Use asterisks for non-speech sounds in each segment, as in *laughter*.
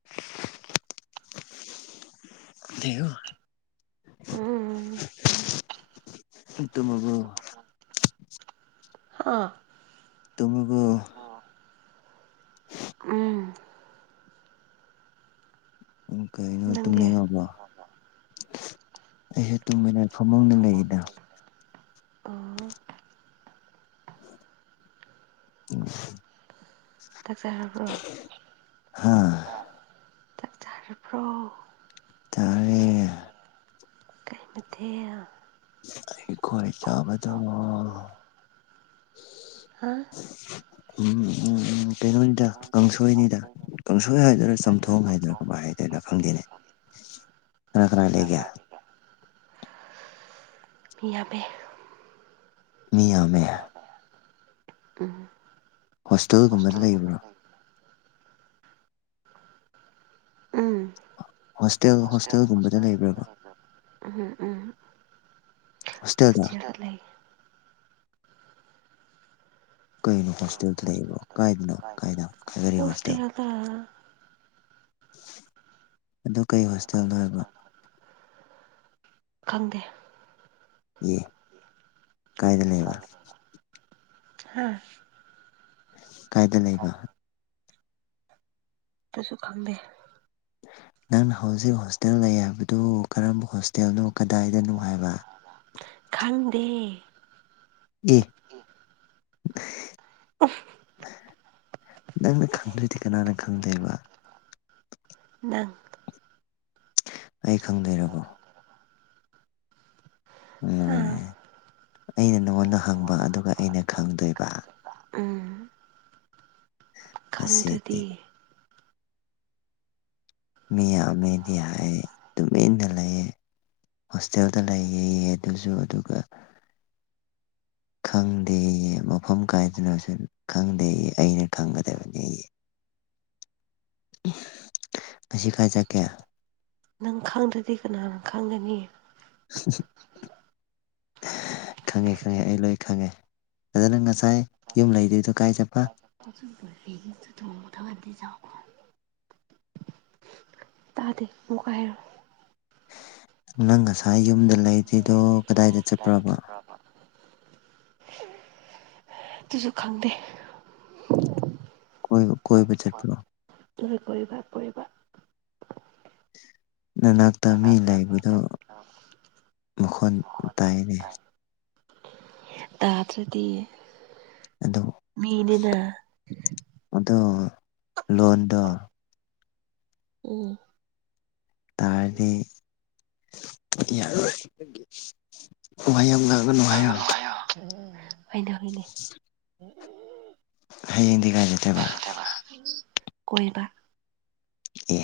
*inaudible* *inaudible* ꯎꯝ ꯇꯝꯃꯕꯣ꯫ ꯍꯥ? ꯇꯝꯃꯕꯣ? ꯎꯝ ꯀꯩꯅꯣ ꯅꯪꯗꯤ ꯇꯨꯝꯅꯤꯡꯉꯕꯣ? ꯑꯩꯁꯨ ꯇꯨꯡꯒꯦꯅ ꯐꯃꯨꯡꯗ ꯂꯩꯔꯤꯗ꯫ ꯑꯥ꯫ ꯆꯥꯛ ꯆꯥꯔꯕ꯭ꯔꯣ ꯍꯥ ꯆꯥꯛ ꯆꯥꯔꯕ꯭ꯔꯣ? ꯆꯥꯔꯦ ꯀꯩ ꯃꯊꯦꯜ? ꯍꯩꯈꯣꯏ꯫ ꯆꯥꯕꯗꯣ꯫ ꯍꯥꯥ? ꯀꯩꯅꯣꯅꯤꯗ ꯀꯥꯡꯁꯣꯏꯅꯤꯗ ꯀꯥꯡꯁꯣꯏ ꯍꯥꯏꯗꯣꯏꯔꯥ ꯆꯝꯊꯣꯡ ꯍꯥꯏꯗꯣꯏꯔꯥ ꯀꯃꯥꯏ ꯍꯥꯏ *unintelligible* ꯈꯪꯗꯦꯅꯦ ꯀꯅꯥ ꯀꯅꯥ ꯂꯩꯒꯦ ꯃꯤ ꯌꯝꯃꯦ ꯃꯤ ꯌꯥꯝꯃꯦ ꯎꯝ ꯍꯣꯁꯇꯦꯜꯒꯨꯝꯕꯗ ꯂꯩꯕ꯭ꯔꯣ ꯎꯝ ꯍꯣꯁꯇꯦꯜ ꯍꯣꯁꯇꯦꯜꯒꯨꯝꯕꯗ ꯂꯩꯕ꯭ꯔꯕ ꯎꯝ ꯎꯝ ꯍꯣꯁꯇꯦꯜꯗ ꯂꯩ ꯀꯩꯅꯣ ꯍꯣꯁꯇꯦꯜꯗ ꯂꯩꯕꯣ ꯀꯥꯏꯗꯅꯣ ꯀꯥꯏꯗꯅꯣ ꯀꯔꯤ ꯍꯣꯁꯇꯦꯜ ꯍꯣꯁꯇꯦꯜꯗ ꯑꯗꯨ ꯀꯩ ꯍꯣꯁꯇꯦꯜꯅꯣ ꯍꯥꯏꯕ ꯈꯪꯗꯦ ꯑꯦ ꯀꯥꯏꯗ ꯂꯩꯕ ꯍꯥ ꯀꯥꯏꯗ ꯂꯩꯕ ꯇꯁꯨ ꯈꯪꯗꯦ ꯅꯪꯅ ꯍꯧꯖꯤꯛ ꯍꯣꯁꯇꯦꯜ ꯂꯩ ꯍꯥꯏꯕꯗꯨ ꯀꯔꯝꯕ ꯍꯣꯁꯇꯦꯜꯅꯣ ꯀꯗꯥꯏꯗꯅꯣ ꯍꯥꯏꯕ ꯈꯪꯗꯦ ꯑꯦ ꯅꯪꯅ ꯈꯪꯗꯗꯤ ꯀꯅꯥꯅ ꯈꯪꯗꯣꯏꯕ ꯅꯪ ꯑꯩ ꯈꯪꯗꯣꯏꯔꯕꯣ ꯍꯥꯥ ꯂꯣꯏꯔꯦꯍꯦ ꯑꯩꯅ ꯅꯉꯣꯟꯗ ꯍꯪꯕ ꯑꯗꯨꯒ ꯑꯩꯅ ꯈꯪꯗꯣꯏꯕ ꯎꯝ *inaudible* ꯑꯁꯤꯗꯤ ꯈꯪꯗ꯭ꯔꯗꯤ ꯃꯤ ꯌꯥꯝꯃꯦꯗꯤ ꯍꯥꯏ ꯇꯨꯃꯤꯟꯅ ꯂꯩꯌꯦ ꯍꯣꯁꯇꯦꯜꯗ ꯂꯩꯌꯦꯌꯦ ꯑꯗꯨꯁꯨ ꯑꯗꯨꯒ ꯈꯪꯗꯦ ꯃꯐꯝ ꯀꯥꯏꯗꯅꯁꯨ ꯈꯪꯗꯦꯌꯦ ꯑꯩꯅ ꯈꯪꯒꯗꯕꯅꯦꯌꯦ ꯉꯁꯤ ꯀꯥꯏ ꯆꯠꯀꯦ ꯅꯪ ꯈꯪꯗ꯭ꯔꯗꯤ ꯀꯅꯥꯅꯥ ꯈꯪꯒꯅꯤ *unintelligible* ꯈꯪꯉꯦ ꯈꯪꯉꯦ ꯑꯩ ꯂꯣꯏ ꯈꯪꯉꯦ ꯑꯗꯨ ꯉꯁꯥꯏ ꯌꯨꯝ ꯂꯩꯔꯤꯗꯣ ꯀꯥꯏ ꯆꯠꯄ *unintelligible* *unintelligible* ꯇꯗꯦ ꯑꯃꯨꯀꯥ ꯍꯥꯏꯔꯣꯛ ꯅꯪ ꯉꯁꯥꯏ ꯌꯨꯝꯗ ꯂꯩꯇꯔꯤꯗꯣ ꯀꯗꯥꯏꯗ ꯆꯠꯄ꯭ꯔꯕ *unintelligible* ꯑꯗꯨꯁꯨ ꯈꯪꯗꯦ ꯀꯣꯏꯕ ꯀꯣꯏꯕꯨ ꯆꯠꯄꯔꯣ ꯆꯠꯂꯦ ꯀꯣꯏꯕ ꯀꯣꯏꯕ ꯅꯅꯥꯛꯇ ꯃꯤ ꯂꯩꯕꯗꯨ ꯃꯈꯣꯟ ꯇꯥꯏꯅꯦ ꯇꯗꯔꯗꯤ ꯃꯤꯅꯤꯅ ꯑꯗꯨ ꯂꯣꯟꯗꯣ ꯎꯝ ꯇꯥꯔꯗꯤ *unintelligible* ꯋꯥ ꯌꯥꯝ ꯉꯥꯡꯒꯅꯨ ꯍꯥꯏꯌ‌ꯣ *unintelligible* ꯍꯣꯏꯗ ꯍꯣꯏꯅꯦ ꯍꯌꯦꯡꯗꯤ ꯀꯥꯏ ꯆꯠꯇꯣꯏꯕ ꯀꯣꯏꯕ ꯑꯦ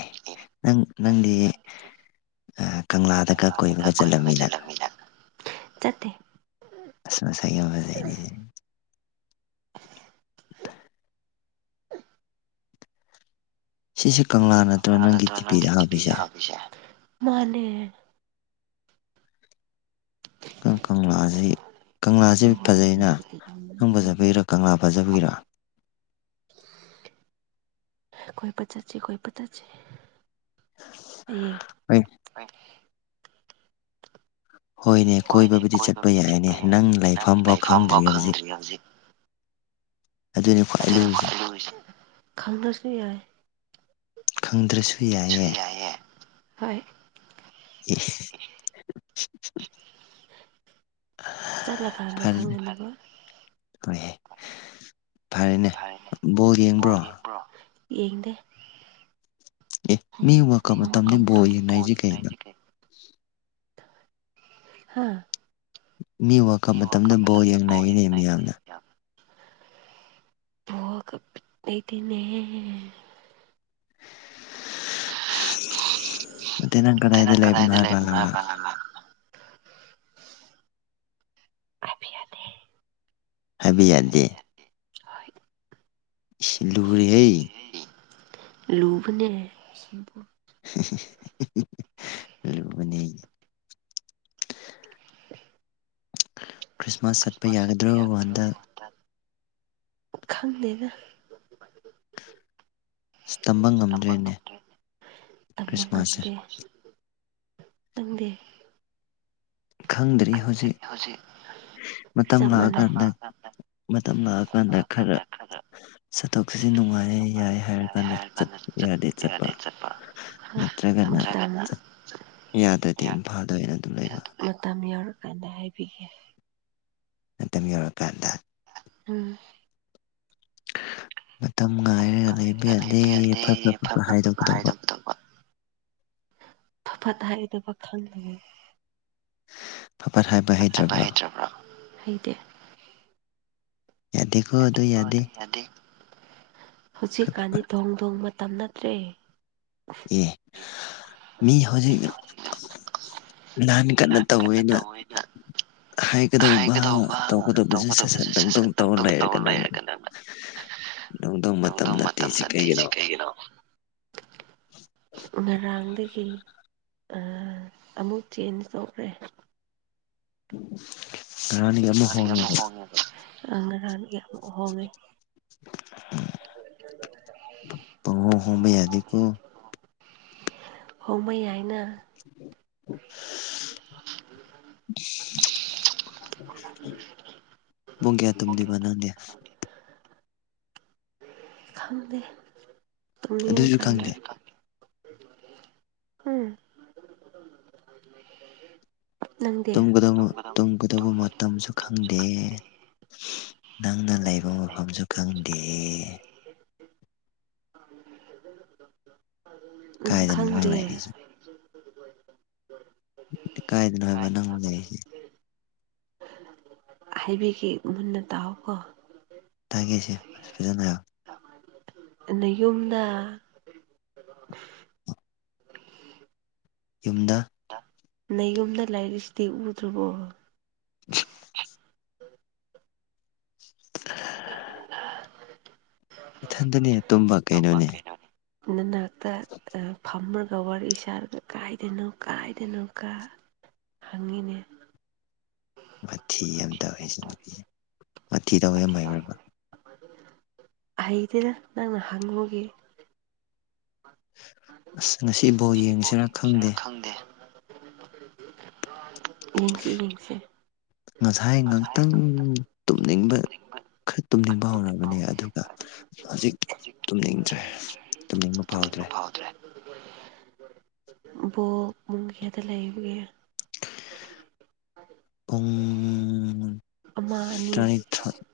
ꯅꯪ ꯅꯪꯗꯤ ꯀꯪꯂꯥꯗꯒ ꯀꯣꯏꯕꯒ ꯆꯠꯂꯝꯃꯤꯅ ꯆꯠꯇꯦ ꯑꯁ ꯃꯁꯛ ꯌꯥꯝꯅ ꯐꯖꯩꯅꯦ ꯁꯤꯁꯦ ꯀꯪꯂꯥ ꯅꯠ ꯅꯪꯒꯤ ꯗꯤꯄꯤꯗ ꯍꯥꯞꯄꯤꯖꯦ ꯃꯥꯅꯦ ꯀꯪꯂꯥꯁꯖꯤ ꯀꯪꯂꯥꯁꯖꯤ ꯐꯖꯩꯅ ꯅꯪ ꯐꯖꯕꯒꯤꯔꯥ ꯀꯪꯂꯥ ꯐꯖꯕꯒꯤꯔꯥ ꯀꯣꯏꯕ ꯆꯠꯁꯤ ꯀꯣꯏꯕ ꯆꯠꯁꯤ ꯍꯌꯦꯡ ꯑꯩ ꯑꯩ ꯍꯣꯏꯅꯦ ꯀꯣꯏꯕꯕꯨꯗꯤ ꯆꯠꯄ ꯌꯥꯏꯅꯦ ꯅꯪ ꯂꯥꯏꯐꯝꯐꯥꯎ ꯈꯪꯗ꯭ꯔꯤ ꯍꯧꯖꯤꯛ ꯑꯗꯨꯅꯤ ꯈ꯭ꯋꯥꯏ ꯑꯗꯨꯅꯦ ꯈꯋꯥꯏ ꯂꯨꯔꯤꯁꯦ ꯈꯪꯗꯔꯁꯨ ꯌꯥꯏ ꯈꯪꯗ꯭ꯔꯁꯨ ꯁꯨ ꯌꯥꯏꯌꯦ ꯍꯣꯏ ꯏꯁ ꯆꯠꯂ ꯀꯥꯟꯗ ꯐꯔꯦꯅꯦ ꯈꯪꯅꯅꯕ *unintelligible* ꯐꯔꯦꯅꯦ ꯐꯔꯦꯅꯦꯕ ꯕꯣꯜ ꯌꯦꯡꯕ꯭ꯔꯣ ꯑꯦ ꯌꯦꯡꯕꯔꯣ ꯌꯦꯡꯗꯦ ꯃꯤ ꯋꯥꯔꯜ ꯀꯞ ꯃꯇꯝꯗ ꯕꯣꯜ ꯌꯦꯡꯅꯔꯤꯁꯤ ꯀꯩꯅꯣ *unintelligible* ꯍꯥꯥ ꯃꯤ ꯋꯥꯜ ꯀꯨꯞ ꯃꯇꯝꯗ ꯕꯥꯎ ꯌꯦꯡꯅꯩꯅꯦ ꯃꯤꯌꯥꯝꯅ ꯕꯣꯜꯒ ꯕꯤꯠ ꯂꯩꯇꯦꯅꯍꯦ ꯇꯅ ꯀꯗꯥꯗ ꯂꯩꯕꯅ‌ꯣ ꯍꯥꯏꯕ ꯍꯥꯏꯕꯌꯥꯗꯦ ꯍꯥꯏꯕ ꯌꯥꯗꯦ ꯍꯣꯏ ꯏꯁ ꯂꯨꯔꯤꯍꯩ ꯂꯨꯕꯅꯦ ꯁꯤꯕꯨ *unintelligible* ꯂꯩꯔꯤꯕꯅꯤ ꯑꯩ ꯈ꯭ꯔꯤꯁꯃꯥꯁ ꯆꯠꯄ ꯌꯥꯒꯗ꯭ꯔꯣ ꯍꯟꯗꯛ ꯈꯪꯗ‌ꯦꯗ ꯇꯝꯕ ꯇꯝꯕꯥ ꯉꯝꯗ꯭ꯔꯦꯅꯦ ꯉꯝꯗ꯭ꯔ‌ꯦ ꯈ꯭ꯔꯤꯁꯃꯥꯁꯁꯦ ꯅꯪꯗꯤ ꯈꯪꯗ꯭ꯔꯤ ꯍꯧꯖꯤꯛ ꯃꯇꯝ ꯆꯞ ꯃꯥꯟꯅꯩ ꯂꯥꯛꯑꯀꯥꯟꯗ ꯃꯇꯝ ꯂꯥꯛꯑꯀꯥꯟꯗ ꯈꯔ ꯆꯠꯊꯣꯛ ꯆꯠꯁꯤ ꯅꯨꯡꯉꯥꯏ ꯌꯥꯏ ꯍꯥꯏꯔ ꯀꯥꯟꯗ ꯌꯥꯗꯦ ꯆꯠꯄ ꯅꯠꯇ꯭ꯔꯒꯅ ꯃꯇꯝ ꯌꯥꯗ꯭ꯔꯗꯤ ꯏꯝꯐꯥꯜꯗ ꯑꯣꯏꯅ ꯑꯗꯨꯝ ꯂꯩꯕ ꯃꯇꯝ ꯌꯎꯔꯀꯥꯟꯗ ꯍꯥꯏꯕꯤꯒꯦ ꯃꯇꯝ ꯌꯧꯔꯛꯀꯥꯟꯗ ꯎꯝ ꯃꯇꯝ ꯉꯥꯏꯔꯒ ꯂꯩꯕ ꯌꯥꯗꯦ ꯐꯠꯄ꯭ꯔ ꯐꯠꯄ ꯍꯥꯏꯗꯣꯛꯀꯗꯧꯕ ꯑꯐ ꯐꯠꯇ ꯍꯥꯏꯗꯕ ꯈꯪꯂꯦ ꯐꯠ ꯐꯠ ꯍꯥꯏꯕ ꯍꯩꯇ꯭ꯔꯕ꯭ꯔꯣ ꯍꯩꯇ꯭ꯔꯕ꯭ꯔꯥ ꯍꯩꯇꯦ ꯌꯥꯗꯦꯀꫭ ꯑꯗꯨ ꯌꯥꯗꯦ ꯍꯧꯖꯤꯛꯀꯥꯟꯗꯤ ꯗꫭꯡ ꯗꫭꯡ ꯃꯇꯝ ꯅꯠꯇ꯭ꯔꯦ‌ ꯑꯦ ꯃꯤ ꯍꯧꯖꯤꯛ ꯂꯥꯟ ꯀꯟꯅꯥ ꯇꯧꯋꯦꯅ ꯍꯥꯏꯒꯗꯧꯕ ꯇꯧꯒꯗꯧꯕꯁꯦ ꯁꯠ ꯁꯠ ꯗꯥꯡ ꯗꯥꯡ ꯇꯧꯔ ꯂꯩꯔꯦ ꯫ ꯀꯩꯅꯣꯅ ꯅꯣꯡꯊꯣꯡ ꯃꯇꯝ ꯅꯠꯇꯦ ꯁꯤ ꯀꯩꯒꯤꯅꯣ ꯅꫭ ꯉꯔꯥꯡꯗꯒꯤ ꯑ ꯑꯃꯨꯛ ꯆꯦꯟꯖ ꯇꯧꯈ꯭ꯔꯦ꯫ *inaudible* ꯑꯃꯨꯛ ꯅꯍꯥꯟꯒꯤ ꯑꯃ ꯍꯣꯡꯉꯦꯕ ꯍꫭꯡꯑꯦꯗꫭ ꯑ ꯉꯔꯥꯡ ꯏꯔꫭꯟ *inaudible* ꯄꯪꯍꯣꯡ ꯍꯣꯡꯕ ꯌꯥꯗꯦꯀꯣ *inaudible* ꯍꯣꯡꯃꯩ ꯌꯥꯏꯅ *inaudible* *inaudible* *inaudible* ꯄꯨꯡ ꯀꯌꯥ ꯇꯨꯝꯗꯣꯏꯕ ꯅꯪꯗꯤ *inaudible* ꯈꯪꯗꯦ ꯇꯧꯅꯤꯡꯉꯥ ꯑꯗꯨꯁꯨ ꯀꯥꯟꯗꯥ ꯈꯪꯗꯦ ꯎꯝ *inaudible* ꯅꯪꯗꯤ ꯇꯨꯝꯒꯗꯕ ꯇꯨꯝꯒꯗꯕ ꯃꯇꯝꯁꯨ ꯈꯪ ꯗꯦ ꯅꯪꯅ ꯂꯩꯕ ꯃꯐꯝꯁꯨ ꯈꯪꯗꯦ ꯅꯪ ꯀꯥꯏꯗꯅꯣ ꯈꯪꯗꯦ꯫ ꯂꯩꯔꯤꯁꯤ ꯀꯥꯏꯗꯅꯣ ꯍꯥꯏꯕ ꯅꯪꯅ ꯂꯩꯔꯤꯁꯦ ꯍꯥꯏꯕꯤꯒꯦ ꯃꯨꯟꯅ ꯇꯥꯎ ꯀꯣ ꯇꯥꯒꯦꯁꯦ ꯐꯖꯅꯥ ꯍꯥꯏꯑꫭ ꯑꯗꯥ ꯌꯨꯝꯗ ꯌꯨꯝꯗ ꯗ ꯅꯌꯨꯝꯗ ꯂꯩꯔꯤꯁꯤꯗꯤ ꯎꯗ꯭ꯔꯥꯕꯣ꯫ *inaudible* *inaudible* ꯏꯊꯟꯗꯅꯦ ꯇꯨꯝꯃꯥꯛꯀꯦ ꯅꯪꯒꯤ ꯅꯅꯥꯛꯇ ꯑ ꯐꯝꯔ ꯋꯥꯔꯤ ꯏꯁꯥꯔꯒ ꯀꯥꯏꯗꯅꯣ ꯀꯥꯏꯗꯅꯣ ꯀꯥ ꯍꯪꯉꯤꯅꯦ꯫ ꯋꯥꯊꯤ ꯌꯥꯝ ꯇꯧꯋꯦ ꯁꯤ ꯅꯨꯄꯤꯁꯦ ꯋꯥꯊꯤ ꯇꯧꯕ ꯌꯥꯝ ꯍꯩꯕ꯭ꯔꯥꯕ ꯍꯩꯇꯦꯗ ꯅꯪꯅ ꯍꯪꯉꯨꯒꯤ ꯑꯁ ꯉꯁꯤ ꯕꯣꯜ ꯌꯦꯡꯁꯤꯔ ꯁꯤꯔ ꯈꯪꯗꯦ ꯌꯦꯡꯁꯤ ꯌꯦꯡꯁꯤ ꯉꯁꯥꯏ ꯉꯥꯛꯇꯪ ꯇꯨꯝꯅꯤꯡꯕ ꯈꯔ ꯇꯨꯝꯅꯤꯡꯕ ꯍꯧꯔꯕꯅꯦ ꯑꯗꯨꯒ ꯍꯧꯖꯤꯛ ꯇꯨꯝꯅꯤꯡꯗ꯭ꯔꯦ ꯇꯨꯝꯅꯤꯡꯕ ꯇꯨꯝꯅꯤꯡꯕ ꯐꯥꯎꯗ꯭ꯔꯦ ꯕꯣꯜ ꯄꯨꯡ ꯀꯌꯥꯗ ꯂꯩꯕꯒꯦ꯫ ꯎꯝ ꯑꯃ ꯑꯅꯤ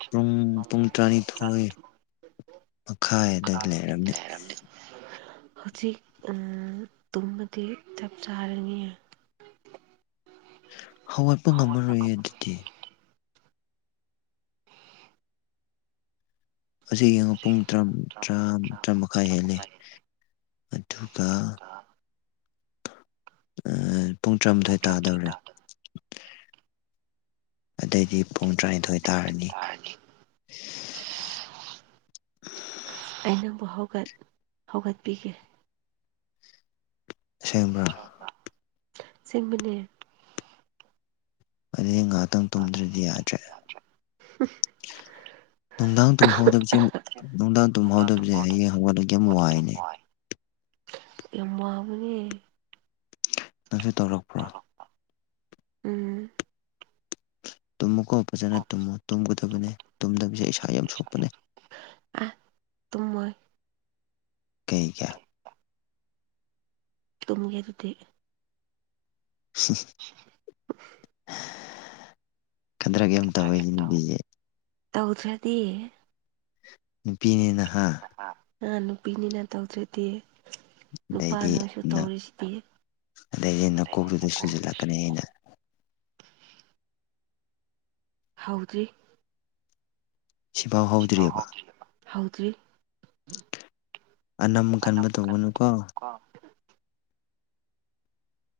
ꯄꯨꯡ ꯄꯨꯡ ꯇꯔꯥꯅꯤꯊꯣꯏ ꯃꯈꯥꯏ ꯈꯥꯏ ꯂꯩꯔꯝꯅꯤ꯫ ꯍꯧꯖꯤꯛ ꯎ ꯇꯨꯝꯃꯗꯤ ꯆꯞ ꯆꯥꯔꯅꯤꯌꯦ ꯍꯧꯒꯠꯄ ꯉꯝꯃꯔꯣꯏꯌꯦ ꯑꯗꯨꯗꯤ ꯍꯧꯖꯤꯛ ꯌꯦꯡꯉꯣ ꯄꯨꯡ ꯇꯔꯝ ꯇꯔꯥ ꯇꯔꯥꯃꯥꯏ ꯍꯦꯜꯂꯦ ꯑꯗꯨꯒ ꯑꯥ ꯄꯨꯡ ꯇꯔꯥꯃꯊꯣꯏ ꯇꯥꯗꯧꯔꯦ ꯑꯗꯩꯗꯤ *unintelligible* ꯄꯨꯡ ꯇꯔꯥꯅꯤꯊꯣꯏ ꯇꯥꯏꯟꯊꯣꯏ ꯇꯥꯔꯅꯤ ꯑꯩ ꯅꯪꯕꯨ ꯍꯧꯒꯠ ꯍꯧꯒꯠꯄꯤꯒꯦ ꯑꯁꯦꯡꯕ꯭ꯔ ꯑꯁꯦꯡꯕꯅꯦ ꯑꯗꯤ ꯑꯩ ꯉꯥꯛꯇꯪ ꯇꯨꯝꯗ꯭ꯔꯗꯤ ꯌꯥꯗ꯭ꯔꯦ *inaudible* ꯅꯨꯡꯗꯥꯡ ꯇꯨꯝꯍꯧꯗꯕꯁꯦ ꯅꯨꯡꯗꯥꯡ ꯇꯨꯝꯍꯧꯗꯕꯁꯦ ꯑꯩ ꯍꯧꯒꯠꯂꯛꯒ ꯌꯥꯝ ꯋꯥꯏꯅꯦ ꯌꯥꯝ ꯋꯥꯕꯅꯦ ꯅꯪꯁꯨ ꯇꯧ ꯎꯝ ꯇꯨꯝꯃꯨꯀꯨꯝ ꯐꯖꯅ ꯇꯨꯝꯃꯨ ꯇꯨꯝꯒꯗꯕꯅꯦ ꯇꯨꯝꯗꯕꯤꯁꯦ ꯏꯁꯥ ꯌꯥꯝ ꯁꯣꯛꯄꯅꯦ ꯑꯥ ꯇꯨꯃꯣꯏ ꯀꯩꯒꯤ ꯇꯨꯡꯒꯦ ꯑꯗꯨꯗꯤ *inaudible* ꯌꯥꯝ ꯇꯧꯋꯦ ꯅꯨꯄꯤꯁꯦ ꯇꯧꯗ꯭ꯔꯗꯤ ꯅꯨꯄꯤꯅꯦꯅꯍ ꯑꯥ ꯅꯨꯄꯤꯅꯤꯅ ꯇꯧꯗ꯭ꯔꯗꯤ ꯅꯨꯄꯥ ꯑꯗꯩꯗꯤ ꯅꯣꯏꯁꯨ ꯅꯥ ꯇꯧꯔꯤꯁꯤꯗꯤ ꯑꯗꯩꯗꯤ ꯅꯀꯣꯛꯇꯨꯗ ꯁꯨꯖꯜꯂꯛꯀꯅꯤ ꯑꯩꯅ ꯍꯧꯗ꯭ꯔꯤ ꯁꯤꯐꯥꯎ ꯍꯧꯗ꯭ꯔꯤꯑꯕ *unintelligible* ꯍꯧꯗ꯭ꯔꯤ ꯑꯅꯝ ꯀꯟꯕ ꯇꯧꯒꯅꯨꯀꯣ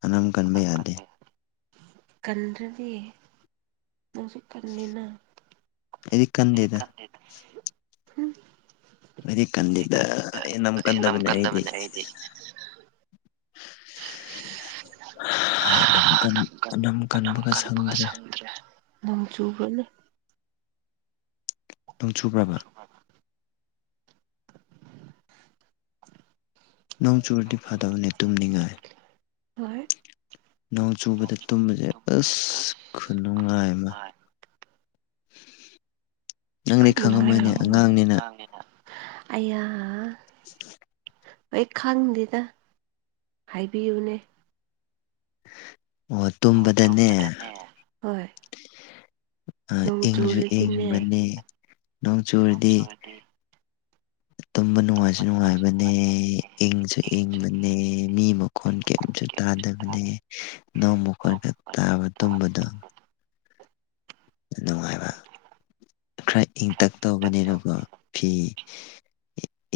ꯑꯅꯝ ꯀꯟꯕ ꯌꯥꯗꯦ ꯀꯟꯗ꯭ꯔꯗꯤ ꯀꯜꯂꯤꯅ ꯑꯩꯗꯤ ꯀꯟꯗꯦꯗ ꯎꯝ ꯑꯩꯗꯤ ꯀꯗꯤꯗ ꯑꯩ ꯑꯥꯅꯝ ꯀꯗꯕꯅꯦ ꯑꯩꯗꯤ ꯍꯥ ꯑꯅꯝ ꯀꯥꯟ ꯑꯥꯅꯝ ꯀꯟꯕꯒ ꯁꯪꯗ꯭ꯔꯦ ꯅꯣꯡ ꯆꯨꯕꯅꯤ ꯅꯣꯡ ꯆꯨꯕ꯭ꯔꯕ *inaudible* ꯅꯣꯡ ꯆꯨꯔꯗꯤ ꯐꯗꯕꯅꯦ ꯇꯨꯝꯅꯤꯡꯉꯥꯏ ꯍꯣꯏ ꯅꯣꯡ ꯆꯨꯕꯗ ꯇꯨꯝꯕꯁꯦ ꯑꯁ ꯈꯨꯅꯨꯡꯉꯥꯏ ꯑꯃ *inaudible* ꯅꯪꯗꯤ ꯈꯠꯅꯨꯡꯉ ꯈꯪꯉꯝꯃꯣꯏꯅꯦ ꯑꯉꯥꯡꯅꯤꯅ *unintelligible* ꯑꯌꯥ *inaudible* ꯑꯩ ꯈꯪꯗꯦꯗ ꯍꯥꯏꯕꯤꯌꯨꯅꯦ ꯑꯣ ꯇꯨꯝꯕꯗꯅꯦ ꯍꯣꯏ ꯅꯣꯡ ꯏꯪꯁꯨ ꯆꯨꯔꯤꯗꯨꯅꯦ ꯏꯪꯕꯅꯦ ꯅꯣꯡ ꯆꯨꯔꯗꯤ ꯅꯣꯡꯁꯨꯔꯗꯤ ꯇꯨꯝꯕ ꯅꯨꯡꯉꯥꯏꯁꯨ ꯅꯨꯡꯉꯥꯏꯕꯅꯦ ꯏꯪꯁꯨ ꯏꯪꯕꯅꯦ ꯃꯤ ꯃꯈꯣꯟ ꯀꯔꯤꯝꯁꯨ ꯇꯥꯗꯕꯅꯦ ꯅꯣꯡꯃꯨ ꯀꯣꯏꯒ ꯇꯥꯕ ꯇꯨꯝꯕꯗꯣ ꯅꯨꯡꯉꯥꯏꯕ ꯈꯔ ꯏꯪꯇꯛ ꯇꯧꯕꯅꯤꯅꯀꯣ ꯐꯤ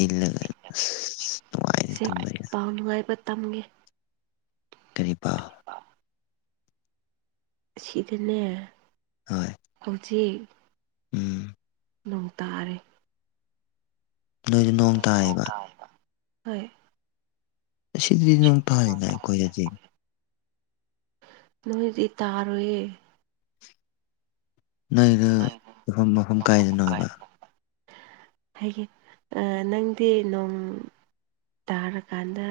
ꯏꯜꯂꯒ ꯑꯁ *unintelligible* ꯅꯨꯡꯉꯥꯏꯅ ꯁꯤ ꯇꯨꯝꯕ ꯌꯥꯏ꯫ ꯄꯥꯎ ꯅꯨꯡꯉꯥꯏꯕ ꯇꯝꯒꯦ꯫ ꯀꯔꯤ ꯄꯥꯎ *unintelligible* ꯁꯤꯗꯅꯦ꯫ ꯍꯣꯏ ꯍꯧꯖꯤꯛ ꯎꯝ ꯅꯣꯡ ꯇꯥꯔꯦ꯫ ꯅꯣꯏꯗ ꯅꯣꯡ ꯇꯥꯏꯌꯦꯕ꯫ ꯍꯣꯏ ꯑꯁꯤꯗꯗꯤ ꯅꯣꯡ ꯇꯥꯗꯦꯅ ꯑꯈꯣꯏꯗꯗꯤ꯫ ꯅꯣꯏꯗꯤ ꯇꯥꯔꯣꯏꯌꯦ꯫ ꯅꯣꯏꯗꯨ ꯃꯐꯝ ꯃꯐꯝ ꯀꯥꯏꯗꯅꯣ ꯍꯥꯏꯕꯥ ꯍꯥꯏꯒꯦ ꯅꯪꯗꯤ ꯅꯣꯡ ꯇꯥꯔꯀꯥꯟꯗ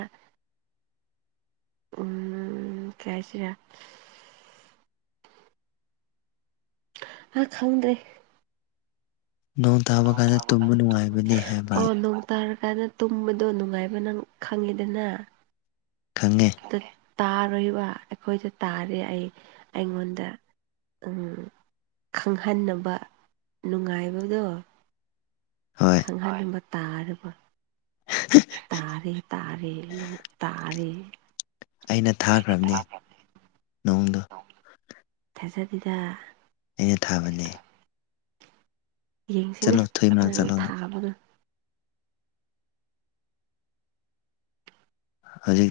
ꯎꯝ ꯀꯩ ꯍꯥꯏꯁꯤꯔ ꯍꯥ ꯈꯪꯗ꯭ꯔꯦ꯫ ꯅꯣꯡ ꯇꯥꯕ ꯀꯥꯟꯗ ꯇꯨꯝꯕ ꯅꯨꯡꯉꯥꯏꯕꯅꯦ *unintelligible* ꯍꯥꯏꯕ ꯑꯣ ꯅꯣꯡ ꯇꯥꯔꯀꯥꯟꯗ ꯇꯨꯝꯕꯗꯣ ꯅꯨꯡꯉꯥꯏꯕ ꯅꯪ ꯈꯪꯉꯤꯗꯅ꯫ ꯈꯪꯉꯦ ꯇꯥꯔꯣꯏꯕ ꯑꯈꯣꯏꯗ ꯇꯥꯔꯦ ꯑꯩ ꯑꯩꯉꯣꯟꯗ ꯎ ꯈꯪꯍꯟꯅꯕ ꯅꯨꯡꯉꯥꯏꯕꯗꯣ ꯍꯣꯏ *unintelligible* ꯈꯪꯍꯟꯅꯤꯡꯕ ꯇꯥꯔꯕ ꯇꯥꯔꯦ ꯇꯥꯔꯦ ꯅꯣꯡ ꯇꯥꯔꯦ꯫ ꯑꯩꯅ ꯊꯥꯒꯔꯕꯅꯦ ꯅꯣꯡꯗꯣ ꯅꯣꯡ ꯊꯥꯖꯗꯦꯗꯥ ꯑꯩꯅ ꯊꯥꯕꯅꯦ꯫ ꯌꯦꯡꯁꯤꯅꯦ ꯆꯠꯂꯣ ꯊꯨꯏ ꯆꯞ ꯃꯅꯥꯛ ꯃꯥꯟꯅꯅ ꯆꯠꯂꯣ ꯅꯪ ꯊꯥꯕꯒ ꯍꯧꯖꯤꯛ